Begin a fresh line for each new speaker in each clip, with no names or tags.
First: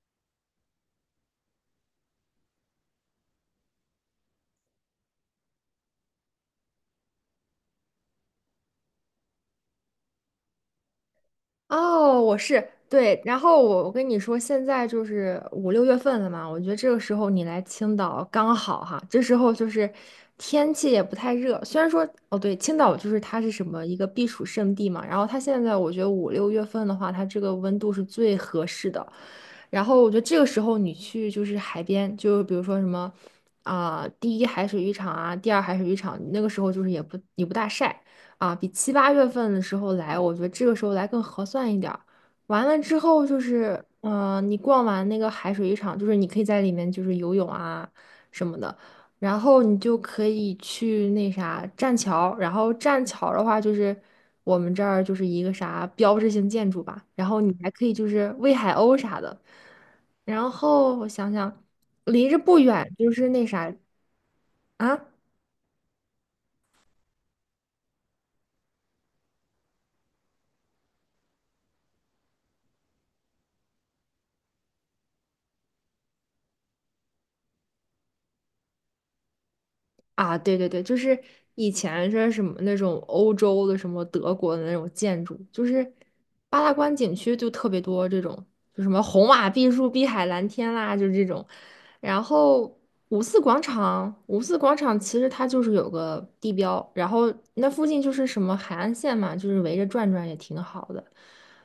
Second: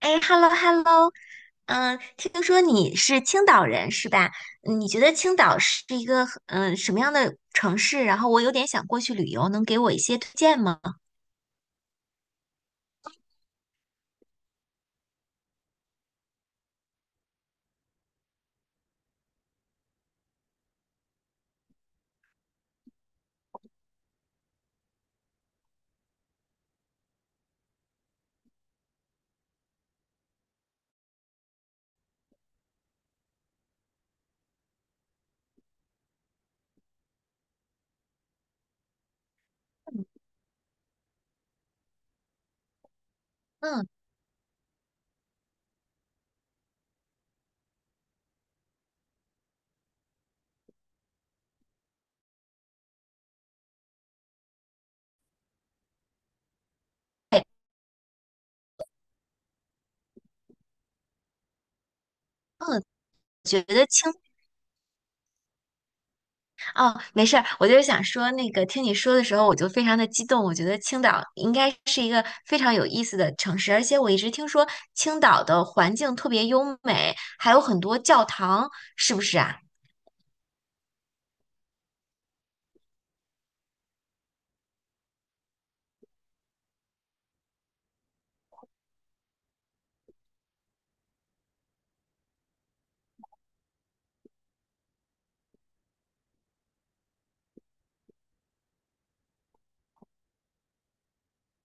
哎，hello hello，嗯，听说你是青岛人是吧？嗯，你觉得青岛是一个什么样的城市？然后我有点想过去旅游，能给我一些推荐吗？
哦，我是对，然后我跟你说，现在就是五六月份了嘛，我觉得这个时候你来青岛刚好哈，这时候就是天气也不太热，虽然说哦对，青岛就是它是什么一个避暑胜地嘛，然后它现在我觉得五六月份的话，它这个温度是最合适的，然后我觉得这个时候你去就是海边，就比如说什么啊、第一海水浴场啊，第二海水浴场，那个时候就是也不大晒。啊，比七八月份的时候来，我觉得这个时候来更合算一点儿。完了之后就是，
嗯
你逛完那个海水浴场，就是你可以在里面就是游泳啊什么的，然后你就可以去那啥栈桥，然后栈桥的话就是我们这儿就是一个啥标志性建筑吧，然后你还可以就是喂海鸥啥的，然后我想想，离着不
嗯，
远就是那
觉
啥
得青
啊。
哦，没事儿，我就是想说那个，听你说的时候我就非常的激动，我觉得青岛应该是一个非常有意思的城市，而且我一直听说青岛的环境特别优美，还有很多教堂，是不是啊？
啊，对对对，就是以前是什么那种欧洲的什么德国的那种建筑，就是八大关景区就特别多这种，就什么红瓦碧树、碧海蓝天啦，就这种。然后五四广场，五四广场其实它就是有个地标，然后那附近就是什么海岸线嘛，就是围着转转也挺好的。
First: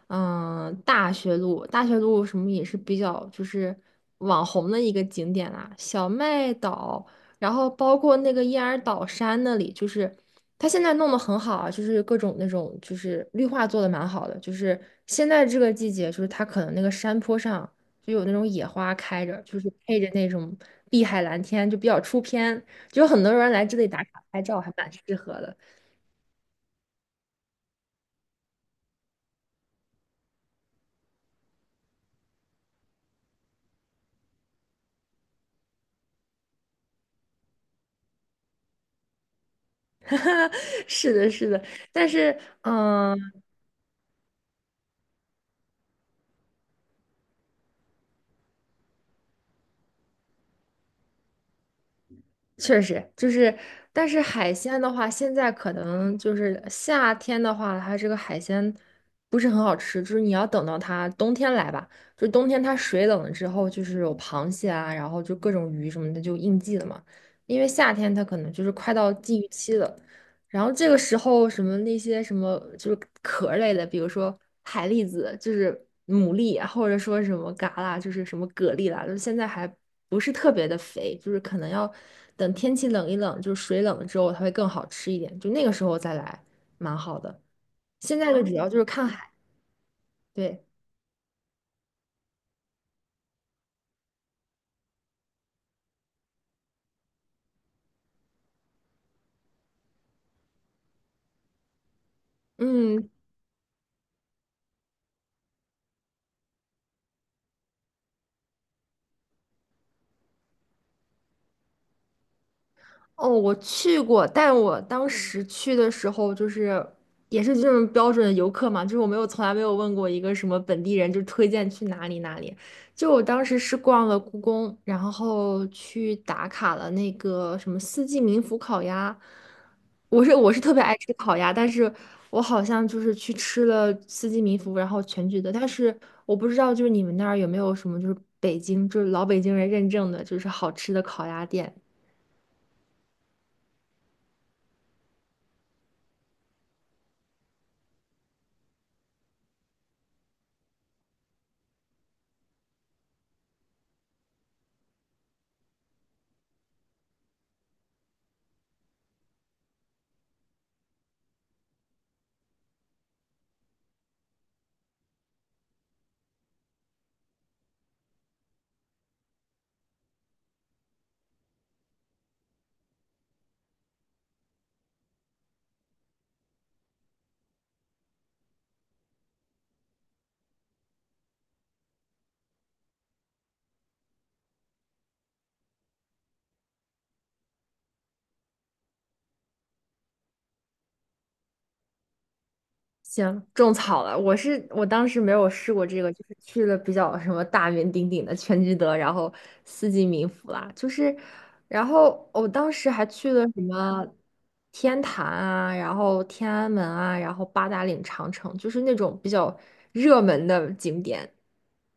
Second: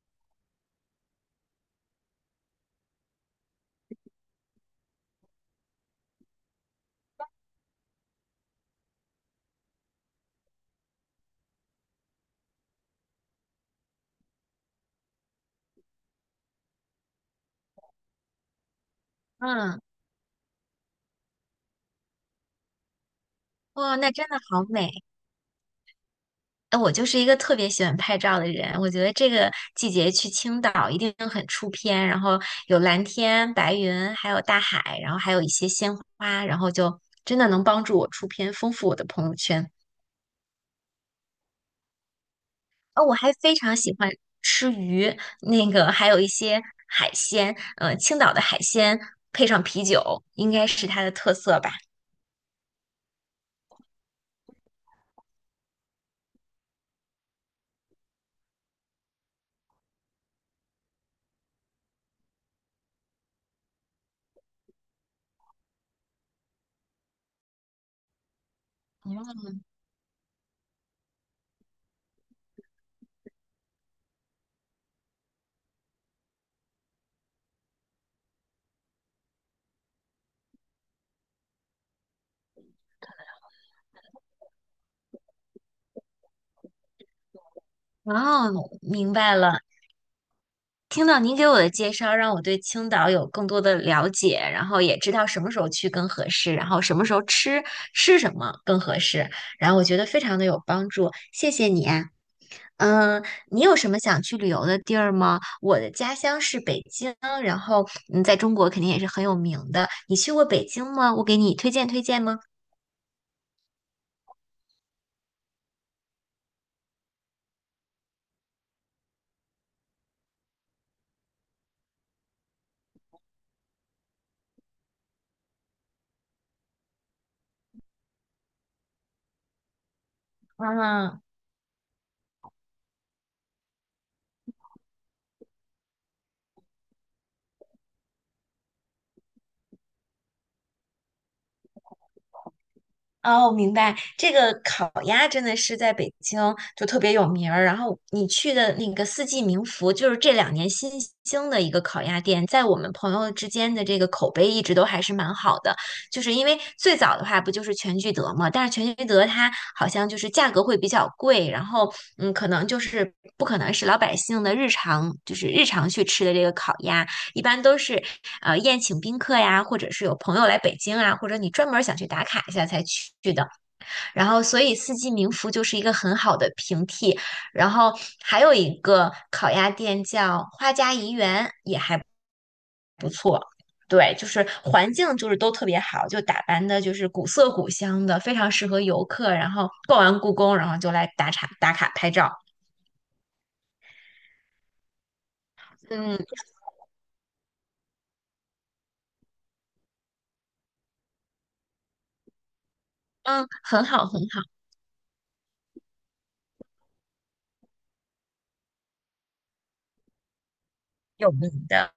嗯，大学路，大学路什么也是比较就是网红的一个景点啦，小麦岛。然后包括那个燕儿岛山那里，就是它现在弄得很好啊，就是各种那种就是绿化做的蛮好的，就是现在这个季节，就是它可能那个山坡上就有那种野花开着，就是
嗯，
配着那种碧海蓝天，就比较出片，就有很多人来这里
哇，
打
那
卡
真的
拍照，
好
还蛮
美。
适合的。
哎，我就是一个特别喜欢拍照的人，我觉得这个季节去青岛一定很出片，然后有蓝天、白云，还有大海，然后还有一些鲜花，然后就真的能帮助我出片，丰富我的朋友圈。
是的，是的，但是
哦，
嗯。
我
呃
还非常喜欢吃鱼，那个还有一些海鲜，青岛的海鲜配上啤酒，应该是它的特色吧。
确实就是，但是海鲜的话，现在可能就是夏天的话，它这个海鲜不是很好吃，就是你要等到它冬天来吧，就冬天它水冷了之后，就是有螃蟹啊，然后就各种鱼什么的就应季了嘛，因为夏天它可能就是快到禁渔期了，然后这个时候什么那些什么就是壳儿类的，比如说海蛎子，就是牡蛎啊或者说什么蛤啦，就是什么蛤蜊啦，就是现在还不是特别的肥，就是可能要等天气冷一冷，就是水冷了之后，它会更好吃一点，就那个时候再来，蛮好的。现在哦的主
哦，
要就是看
明
海，
白了。
对，
听到您给我的介绍，让我对青岛有更多的了解，然后也知道什么时候去更合适，然后什么时候吃吃什么更合适，然后我觉得非常的有帮助，谢谢你啊。
嗯，
嗯，你有什么想去旅游的地儿吗？我的家乡是北京，然后在中国肯定也是很有名的。你去过北京吗？我给你推荐推荐吗？
哦，我去过，但我当时去的时候就是也是这种标准的游客嘛，就是我没有从来没有问过一个什么本地人，就推荐去哪里哪里。就我当时是逛了故宫，然后去打卡了那个什么四季民福烤鸭。我是特别爱吃
啊，
烤鸭，但是我好像就是去吃了四季民福，然后全聚德，但是我不知道就是你们那儿有没有什么就是北京就是老北京人认证的就是好吃的烤鸭店。
哦，明白。这个烤鸭真的是在北京就特别有名儿。然后你去的那个四季民福，就是这两年新兴的一个烤鸭店，在我们朋友之间的这个口碑一直都还是蛮好的。就是因为最早的话不就是全聚德嘛，但是全聚德它好像就是价格会比较贵，然后可能就是不可能是老百姓的日常，就是日常去吃的这个烤鸭。一般都是宴请宾客呀，或者是有朋友来北京啊，或者你专门想去打卡一下才去的。然后，所以四季民福就是一个很好的平替。然后还有一个烤鸭店叫花家怡园。对，就是环境就是都特别好，就打扮的就是古色古香的，非常适合游客。然后逛完故宫，然后就来打卡打卡拍照。
行，种草了。我当时没有试过这个，
嗯
就是去了比较什么大名鼎鼎的全聚德，然后四季民福啦，就是，然后我当时还去了
嗯，
什
很
么
好很好，
天坛啊，然后天安门啊，然后八达岭长城，就是那种比较热门的景
有
点。
名的。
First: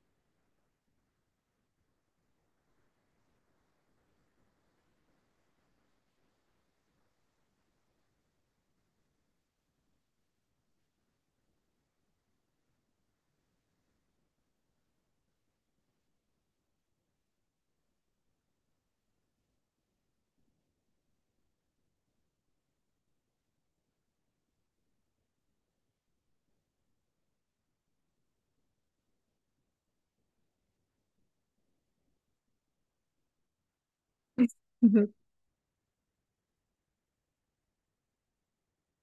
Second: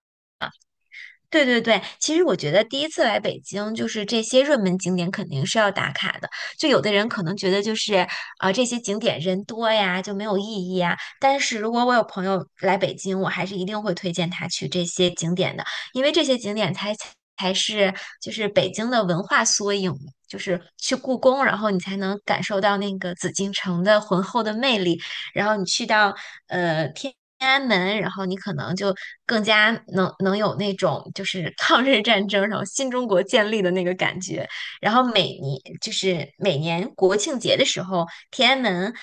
对对对，其实我觉得第一次来北京，就是这些热门景点肯定是要打卡的。就有的人可能觉得就是啊、这些景点人多呀，就没有意义啊。但是如果我有朋友来北京，我还是一定会推荐他去这些景点的，因为这些景点才是就是北京的文化缩影嘛。就是去故宫，然后你才能感受到那个紫禁城的浑厚的魅力。然后你去到天安门，然后你可能就更加能有那种就是抗日战争，然后新中国建立的那个感觉。然后 每年就是每年国庆节的时候，天安门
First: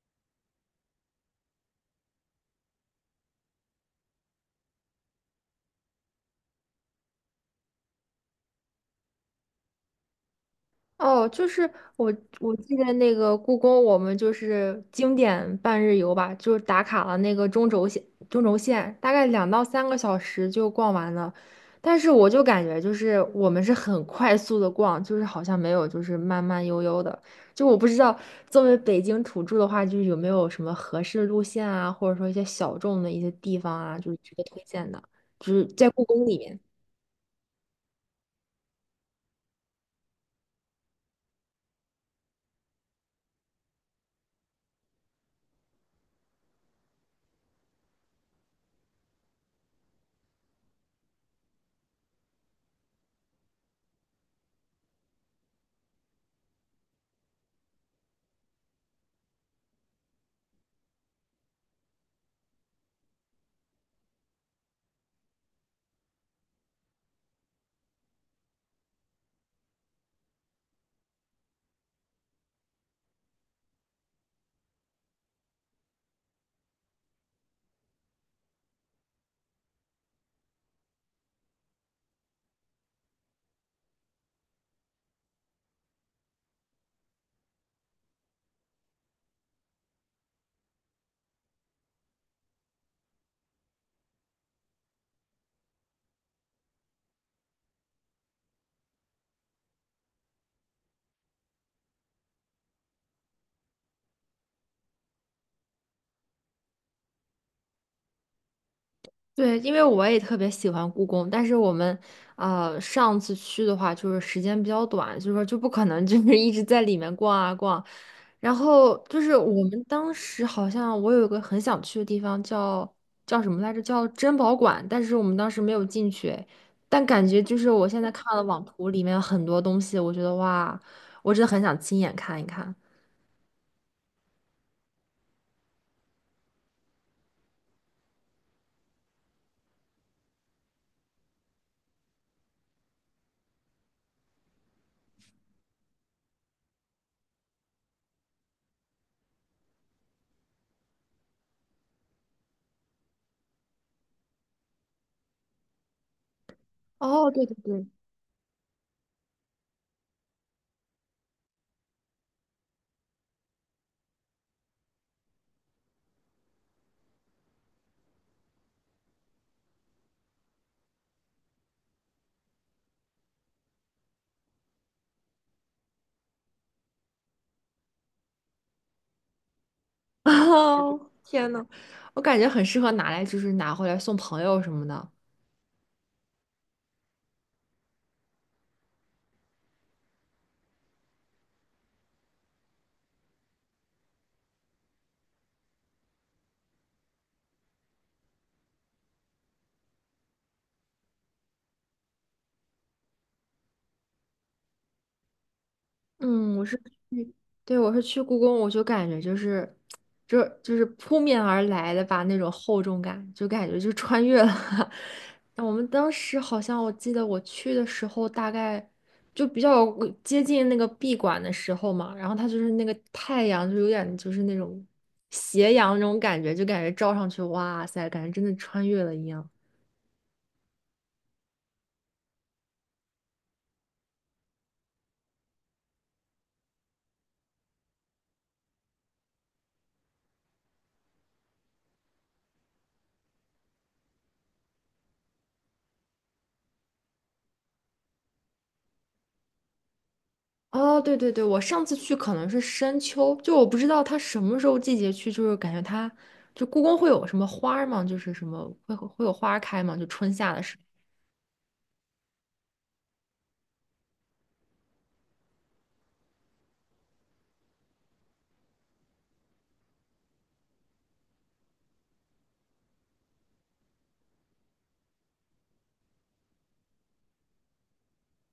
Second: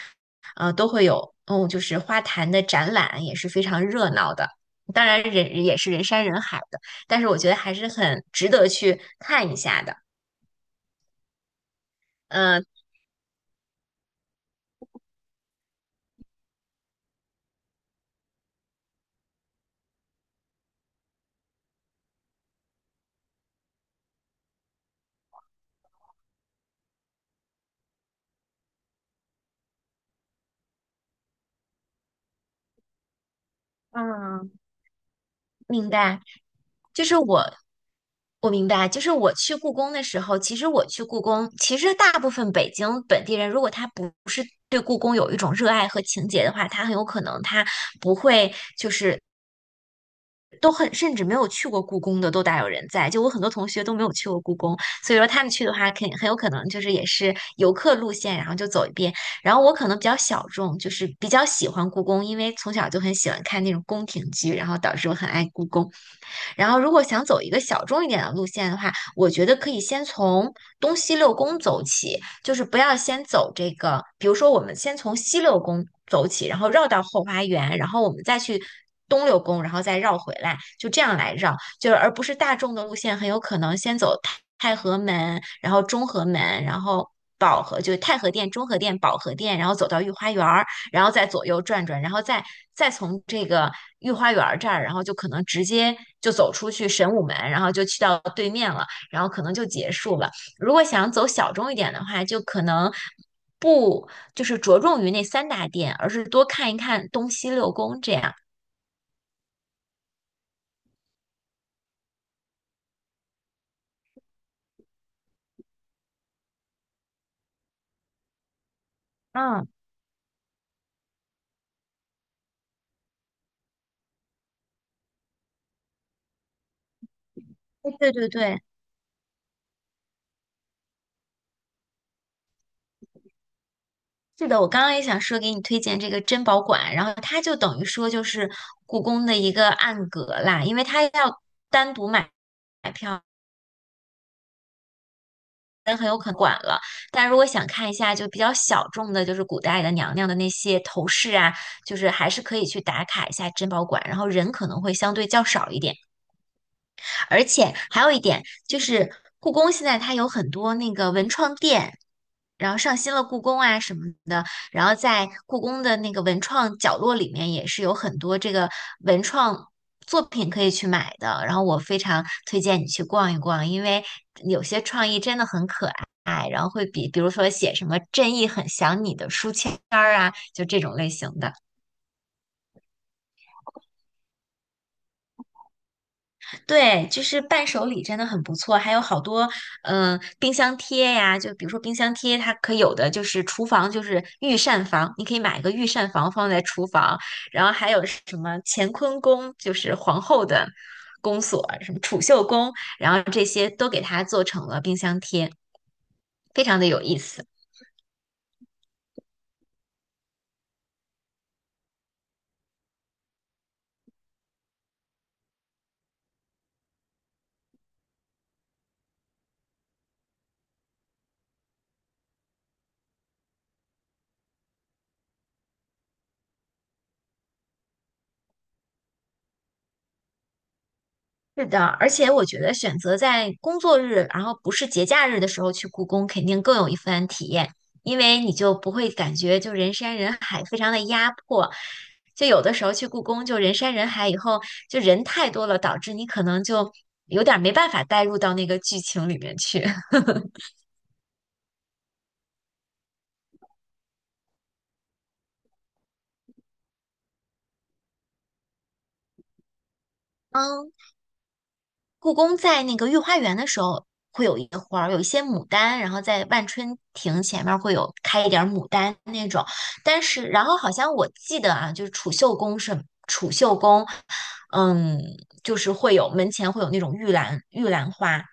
都会有就是花坛的展览，也是非常热闹的。当然人也是人山人海的，但是我觉得还是很值得去看一下的。
哦，就是我我
呃，
记得那个故宫，我们就是经典半日游吧，就是打卡了那个中轴线，中轴线大概2到3个小时就逛完了。但是我就感觉就是我们是很快速的逛，就是好像没有就是慢慢悠悠的。就我不知道作为北京土著的话，就是有没有什么合适路线啊，或者说一些小众的一些地方啊，就是值得
嗯，
推荐的，就是在
明
故
白。
宫里面。
就是我明白，就是我去故宫的时候，其实我去故宫，其实大部分北京本地人，如果他不是对故宫有一种热爱和情结的话，他很有可能他不会，就是都很，甚至没有去过故宫的都大有人在。就我很多同学都没有去过故宫，所以说他们去的话，肯很有可能就是也是游客路线，然后就走一遍。然后我可能比较小众，就是比较喜欢故宫，因为从小就很喜欢看那种宫廷剧，然后导致我很爱故宫。然后，如果想走一个小众一点的路线的话，我觉得可以先从东西六宫走起，就是不要先走这个，比如说我们先从西六宫走起，然后绕到后花园，然后我们再去东六宫，然后再绕回来，就这样来绕，就是而不是大众的路线，很有可能先走太和门，然后中和门，然后。保和就是太和殿、中和殿、保和殿，然后走到御花园儿，然后再左右转转，然后再从这个御花园这儿，然后就可能直接就走出去神武门，然后就去到对面了，然后可能就结束了。如果想走小众一点的话，就可能不就是着重于那三大殿，而是多看一看东西六宫这样。
对，因为我也特别喜欢故宫，但是我们上次去的话，就是时间比较短，就是说就不可能就是一直在里面逛啊逛。然后就是我
嗯，
们当时好像我有一个很想去的地方叫什么来着？叫珍宝馆，但是我们当时没有进去。但感觉就是我现在
对
看
对
了
对。
网图里面很多东西，我觉得哇，我真的很想亲眼看一看。
是的，我刚刚也想说给你推荐这个珍宝馆，然后它就等于说就是故宫的一个暗格啦，因为它要单独买。买票。人很有可能管了。但如果想看一下就比较小众的，就是古代的娘娘的那些头饰啊，就是还是可以去打卡一下珍宝馆，然后人可能会相对较少一点。
哦，
而
对对
且
对。
还有一点就是，故宫现在它有很多那个文创店，然后上新了故宫啊什么的，然后在故宫的那个文创角落里面也是有很多这个文创作品可以去买的。然后我非常推荐你去逛一逛，因为有些创意真的很可爱，然后会比如说写什么“正义很想你”的书签儿 啊，就这种类
哦，
型
天
的。
呐，我感觉很适合拿来，就是拿回来送朋友什么的。
对，就是伴手礼真的很不错，还有好多冰箱贴呀，就比如说冰箱贴，它可有的就是厨房就是御膳房，你可以买一个御膳房放在厨房，然后还有什么乾坤宫，就是皇后的宫锁，什么储秀宫，然后这些都给它做成了冰箱贴，
嗯，
非
我是
常的有意
去，
思。
对，我是去故宫，我就感觉就是，就是扑面而来的吧，那种厚重感，就感觉就穿越了。我们当时好像我记得我去的时候，大概就比较接近那个闭馆的时候嘛，然后它就是那个太阳就有点就是那种斜阳那种感觉，就感觉照上去，哇塞，感觉真的穿越了一样。
是的，而且我觉得选择在工作日，然后不是节假日的时候去故宫，肯定更有一番体验，因为你就不会感觉就人山人海，非常的压迫。就有的时候去故宫，就人山人海，以后就人太多了，导致你可能就有点儿没办法带入到那个剧情里面去。
哦，对对对，我上次去可能是深秋，就我不知道它什么时候季节去，就是感觉它就故宫会有什么花儿吗？就是什么会有花儿开吗？就春夏的时候。
嗯，故宫在那个御花园的时候会有一个花儿，有一些牡丹，然后在万春亭前面会有开一点儿牡丹那种。但是，然后好像我记得啊，就是储秀宫是储秀宫，嗯，就是会有门前会有那种玉兰花，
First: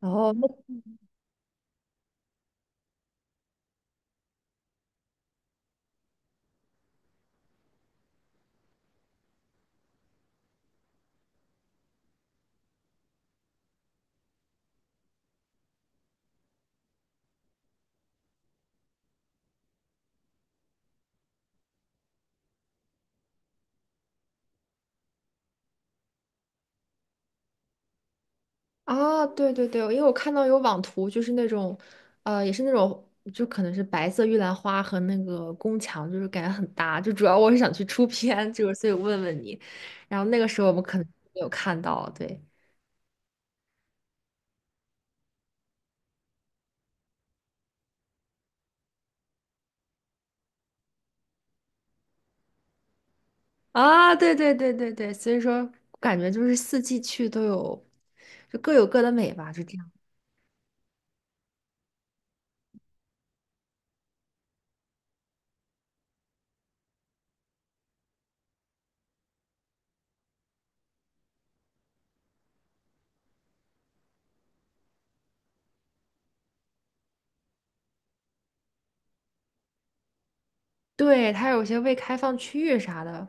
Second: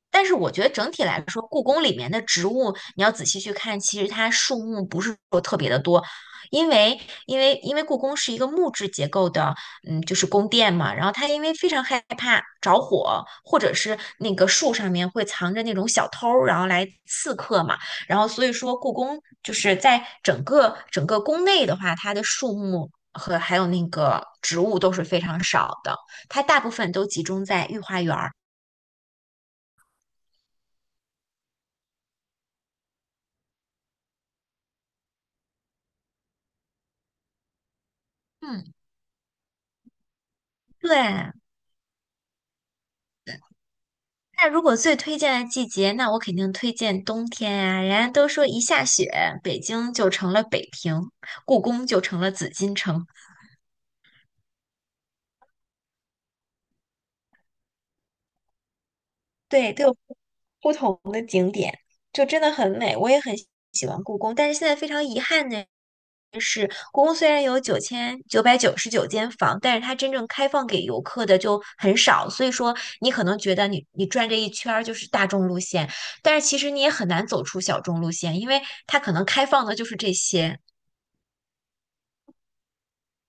然
但
后
是我觉得整体来说，故宫里面的植物，你要仔细去看，其实它树木不是说特别的多，因为故宫是一个木质结构的，就是宫殿嘛。然后它因为非常害怕着火，或者是那个树上面会藏着那种小偷儿然后来刺客嘛。然后所以说，故宫就是在整个整个宫内的话，它的树木和还有那个植物都是非常少的，它大部分都集中在御花园儿。
啊，对对对，因为我看到有网图，就是那种也是那种就可能是白色玉兰花和那个宫墙，就是感觉很搭。就主要我是想去出片，就
嗯，
是所以问问你，然后那个时候我们可能
对。
没有看到，对。
那如果最推荐的季节，那我肯定推荐冬天呀、人家都说一下雪，北京就成了北平，故宫就成了紫禁城，
啊，对对对对对，所以说感觉就是四季去都有，就各有各的美吧，就
对，
这
都
样。
有不同，就真的很美。我也很喜欢故宫，但是现在非常遗憾呢，故宫虽然有9999间房，但是它真正开放给游客的就很少，所以说你可能觉得你转这一圈儿就是大众路线，但是其实你也很难走出小众路线，因为它可能开放的就是这些。
对，它有些未开放区域啥的，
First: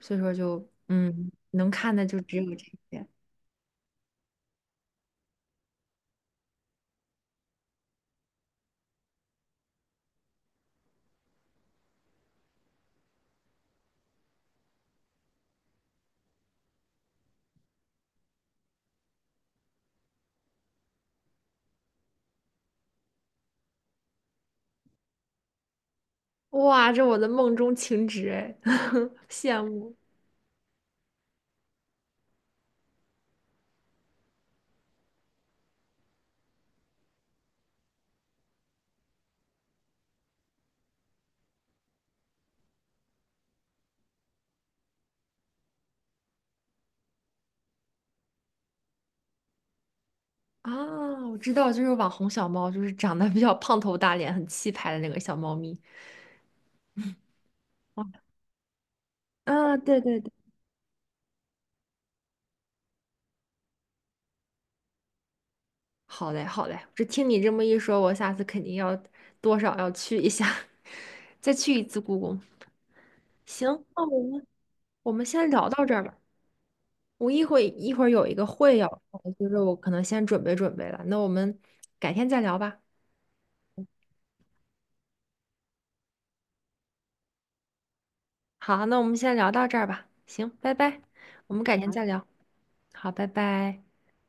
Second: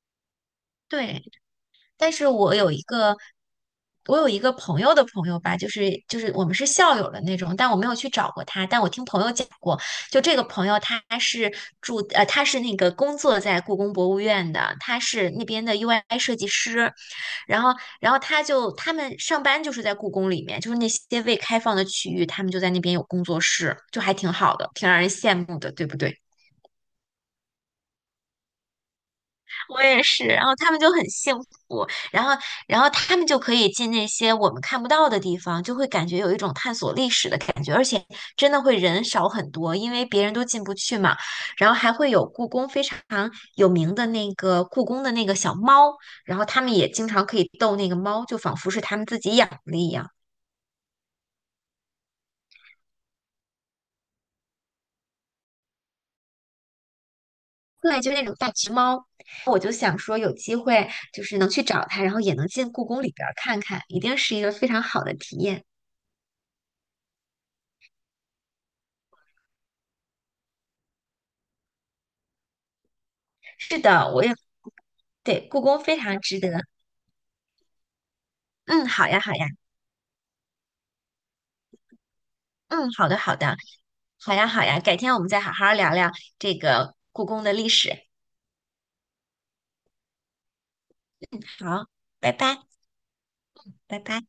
所以说就
对。
能看的
但
就
是
只有
我
这
有一
些。
个，我有一个朋友的朋友吧，就是我们是校友的那种，但我没有去找过他，但我听朋友讲过，就这个朋友他是他是那个工作在故宫博物院的，他是那边的 UI 设计师，然后他就他们上班就是在故宫里面，就是那些未开放的区域，他们就在那边有工作室，就还挺好的，挺让人羡慕的，对不对？
哇，这我的梦中情植哎，羡
我
慕
也是，然后他们就很幸福，然后，他们就可以进那些我们看不到的地方，就会感觉有一种探索历史的感觉，而且真的会人少很多，因为别人都进不去嘛。然后还会有故宫非常有名的那个故宫的那个小猫，然后他们也经常可以逗那个猫，就仿佛是他们自己养的一样。
啊！我知道，就是网红小猫，就是长得比较胖头大脸、很气派的那个小猫咪。
对，就那种大橘猫，我就
啊，
想
对
说
对对。
有机会就是能去找它，然后也能进故宫里边儿看看，一定是一个非常好的体验。
好嘞，好嘞，这听你这么一说，我下次肯定要多少要去一下，再去一次故宫。
是
行，那
的，
我
我也
们我们
对
先
故
聊
宫
到这
非
儿吧。
常值得。
我一会儿有一个会
嗯，
要
好呀，
开，
好呀，
就是我可能先准备准备了。那我们改天再聊吧。
嗯，好的，好的，好呀，好呀，改天我们再好好聊聊这个故宫的历史。
好，那我们先聊到这儿吧。行，拜拜，我们改
好，
天好再聊。
拜拜，
好，拜拜。
拜拜。